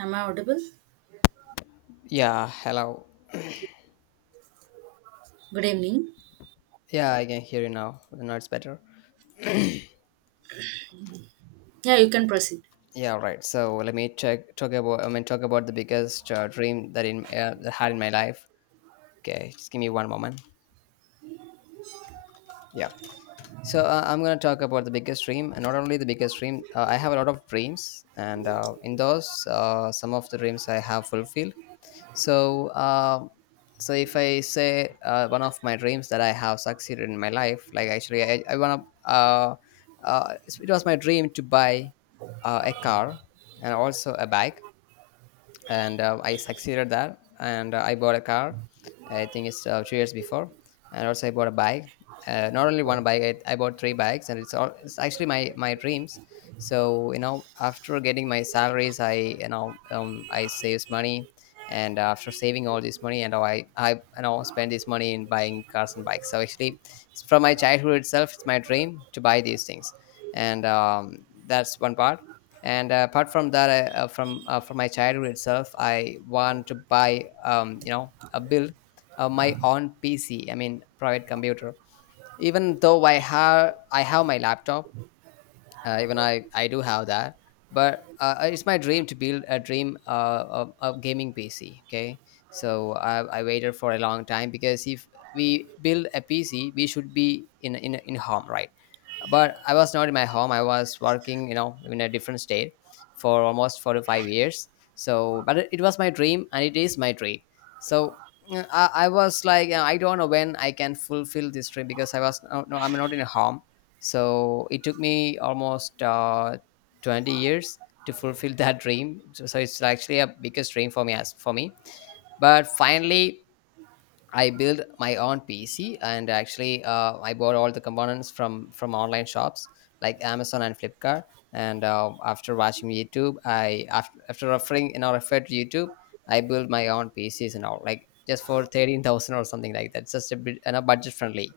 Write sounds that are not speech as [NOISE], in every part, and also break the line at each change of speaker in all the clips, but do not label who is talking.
Am I audible?
Yeah, hello.
Good evening.
Yeah, I can hear you now. Now it's better.
Yeah, you can proceed.
Yeah, right. So let me check talk about I mean talk about the biggest dream that in that I had in my life. Okay, just give me one moment. Yeah. So I'm gonna talk about the biggest dream, and not only the biggest dream. I have a lot of dreams, and in those, some of the dreams I have fulfilled, So, uh, so if I say one of my dreams that I have succeeded in my life, like actually, I wanna, uh, it was my dream to buy a car and also a bike, and I succeeded there. And I bought a car. I think it's 2 years before, and also I bought a bike. Not only one bike, I bought three bikes, and it's actually my dreams. So you know, after getting my salaries, I you know I saves money, and after saving all this money, and I you know spend this money in buying cars and bikes. So actually, it's from my childhood itself, it's my dream to buy these things, and that's one part, and apart from that I, from my childhood itself I want to buy you know a build my own PC, I mean private computer. Even though I have my laptop, even I do have that, but it's my dream to build a gaming PC. Okay. So I waited for a long time, because if we build a PC we should be in home, right? But I was not in my home. I was working, you know, in a different state for almost 4 to 5 years. So but it was my dream and it is my dream. So I was like, you I don't know when I can fulfill this dream, because I was no, no I'm not in a home. So it took me almost 20 years to fulfill [LAUGHS] that dream. So so it's actually a biggest dream for me. But finally I built my own PC, and actually I bought all the components from online shops like Amazon and Flipkart. And after watching YouTube, I after, after referring, you know, referred to YouTube, I built my own PCs and all, like just for 13,000 or something like that, just a bit, you know, budget friendly.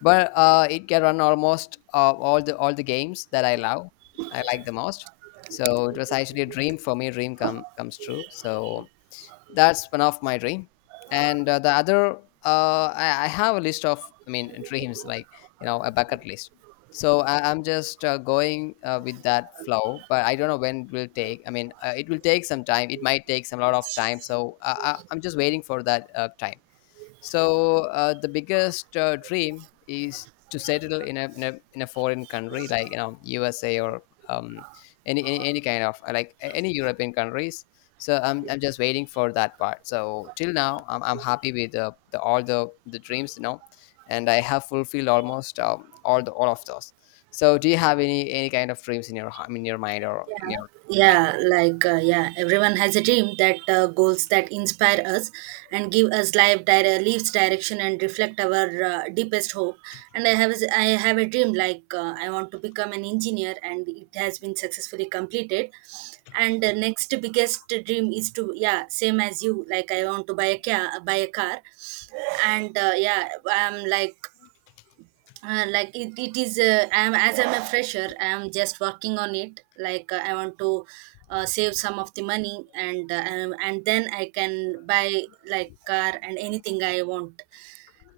But it can run almost all the games that I love. I like the most. So it was actually a dream for me. Dream come comes true. So that's one of my dream. And the other, I have a list of, I mean, [LAUGHS] dreams like, you know, a bucket list. So I'm just going with that flow, but I don't know when it will take. I mean, it will take some time. It might take some lot of time. So I'm just waiting for that time. So the biggest dream is to settle in a foreign country, like, you know, USA or um, any kind of any European countries. So I'm just waiting for that part. So till now I'm happy with the all the dreams, you know, and I have fulfilled almost all of those. So do you have any kind of dreams in your in your mind or in
Yeah,
your life?
yeah, everyone has a dream, that goals that inspire us and give us life, leaves direction and reflect our deepest hope. And I have a dream like, I want to become an engineer, and it has been successfully completed. And the next biggest dream is to, yeah, same as you, like I want to buy a car, and yeah, I'm like it is, I'm a fresher, I am just working on it. Like I want to save some of the money and then I can buy like car and anything I want.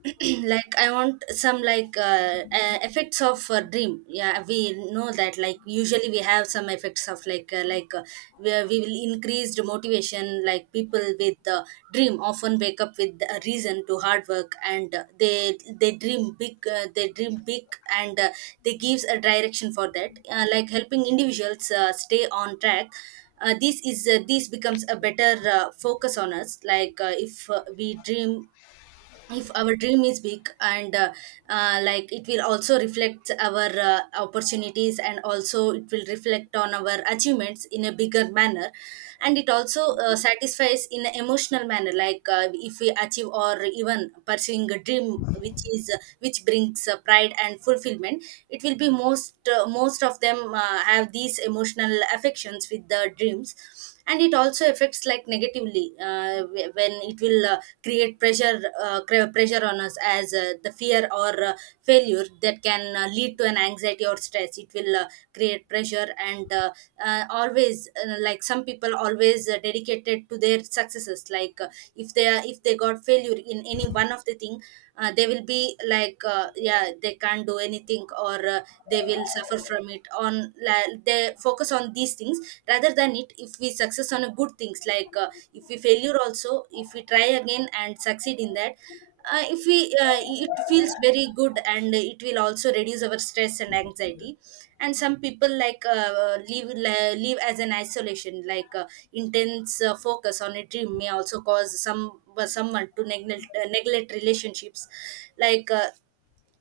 [CLEARS THROAT] Like I want some, like, effects of dream. Yeah, we know that, like usually we have some effects of, where we will increase the motivation. Like people with dream often wake up with a reason to hard work, and they dream big, they dream big. And they gives a direction for that, like helping individuals stay on track. This becomes a better focus on us. Like if our dream is big, and like it will also reflect our opportunities, and also it will reflect on our achievements in a bigger manner. And it also satisfies in an emotional manner. Like if we achieve or even pursuing a dream which is which brings pride and fulfillment, it will be most of them have these emotional affections with the dreams. And it also affects like negatively, when it will create pressure, pressure on us as the fear or failure that can lead to an anxiety or stress. It will create pressure. And always, like some people always dedicated to their successes. Like if they are if they got failure in any one of the thing, they will be like, yeah, they can't do anything, or they will suffer from it on. Like they focus on these things rather than it. If we success on a good things, like if we failure also, if we try again and succeed in that, if we it feels very good, and it will also reduce our stress and anxiety. And some people like live as an isolation. Like intense focus on a dream may also cause some someone to neglect relationships. Like uh,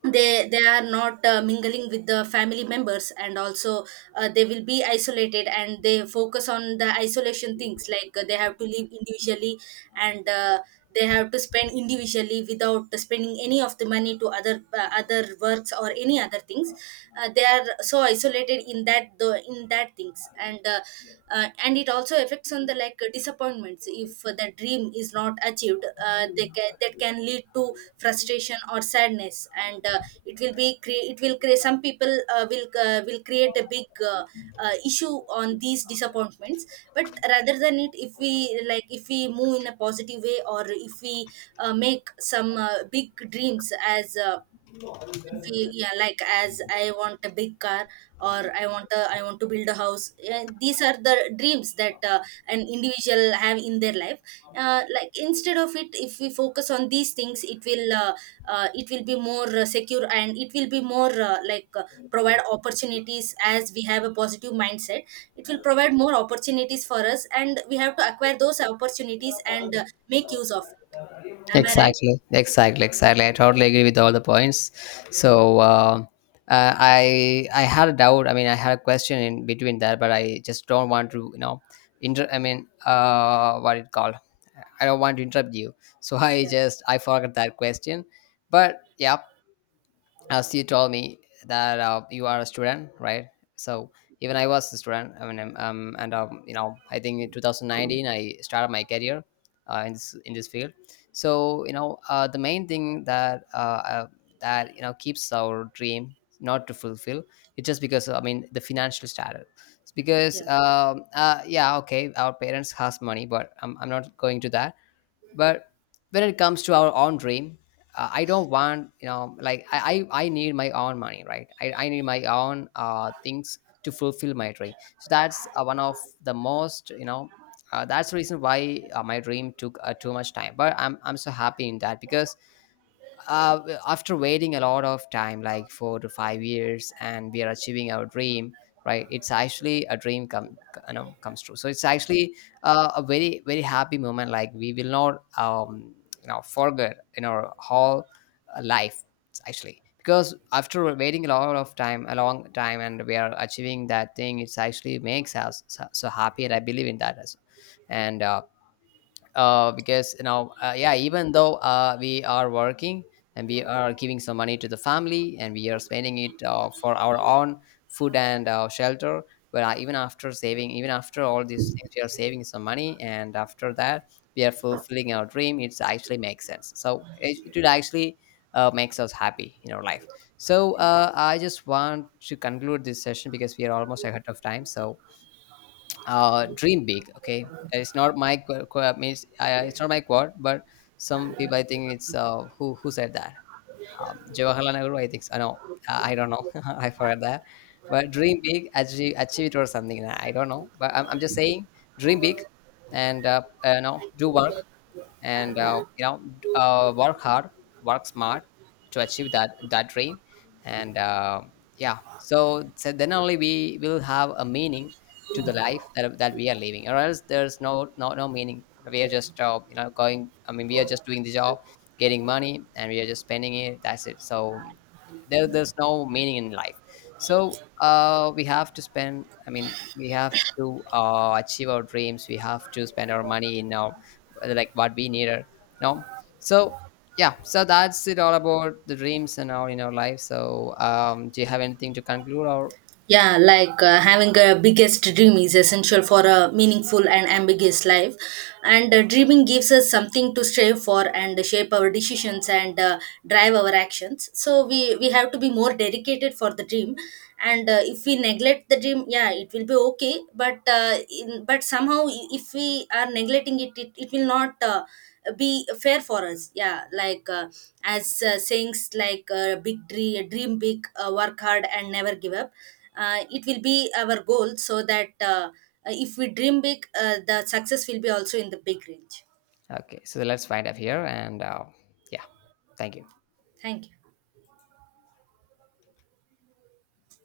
they they are not mingling with the family members, and also they will be isolated and they focus on the isolation things. Like they have to live individually, and they have to spend individually without spending any of the money to other works or any other things. They are so isolated in that the in that things. And and it also affects on the, like, disappointments. If the dream is not achieved, that can lead to frustration or sadness. And it will be it will create, some people will create a big issue on these disappointments. But rather than it, if we like, if we move in a positive way, or if we make some big dreams, as feel, yeah, like as I want a big car, or I want to build a house. Yeah, these are the dreams that an individual have in their life. Like instead of it, if we focus on these things, it will be more secure, and it will be more, provide opportunities. As we have a positive mindset, it will provide more opportunities for us, and we have to acquire those opportunities and make use of it. Am I right?
Exactly, exactly, exactly. I totally agree with all the points. So I had a doubt. I mean, I had a question in between that, but I just don't want to, you know, inter. I mean, what it called? I don't want to interrupt you. So [LAUGHS]
Yeah,
I forgot that question. But yeah, as you told me that you are a student, right? So even I was a student, I mean, and you know, I think in 2019 I started my career in this field. So you know, the main thing that uh, that, you know, keeps our dream not to fulfill. It's just because, I mean, the financial status. It's because
yeah.
yeah, okay, our parents has money, but I'm not going to that. But when it comes to our own dream, I don't want, you know, like, I, I need my own money, right? I need my own things to fulfill my dream. So that's one of the most, you know, that's the reason why my dream took too much time. But I'm so happy in that, because uh, after waiting a lot of time, like 4 to 5 years, and we are achieving our dream, right? It's actually a dream come you know, comes true. So it's actually a very, very happy moment, like we will not you know forget in our whole life, actually. Because after waiting a lot of time, a long time, and we are achieving that thing, it's actually makes us so, so happy, and I believe in that. As and Because, you know, yeah, even though we are working and we are giving some money to the family, and we are spending it for our own food and shelter. But even after saving, even after all these things, we are saving some money, and after that we are fulfilling our dream. It actually makes sense. So it actually makes us happy in our life. So I just want to conclude this session because we are almost ahead of time. So dream big, okay? It's not my it's not my quote, but some people, I think it's who said that, Jawaharlal Nehru, I think so. No, I don't know, [LAUGHS] I forgot that. But dream big, achieve it or something, I don't know. But I'm just saying dream big. And no do one and you know, work hard, work smart to achieve that dream. And yeah. So, so then only we will have a meaning to the life that we are living, or else there's no meaning. We are just you know, going I mean we are just doing the job, getting money, and we are just spending it. That's it. So there's no meaning in life. So we have to spend, I mean, we have to achieve our dreams. We have to spend our money in our, like what we need, you know. So yeah, so that's it, all about the dreams and all in our life. So do you have anything to conclude? Or
Yeah, having a biggest dream is essential for a meaningful and ambiguous life. And dreaming gives us something to strive for and shape our decisions and drive our actions. So we have to be more dedicated for the dream. And if we neglect the dream, yeah, it will be okay. But but somehow, if we are neglecting it, it will not be fair for us. Yeah, like as sayings like dream big, work hard, and never give up. It will be our goal, so that if we dream big, the success will be also in the big range.
okay, so let's find up here. And yeah, thank you.
Thank you.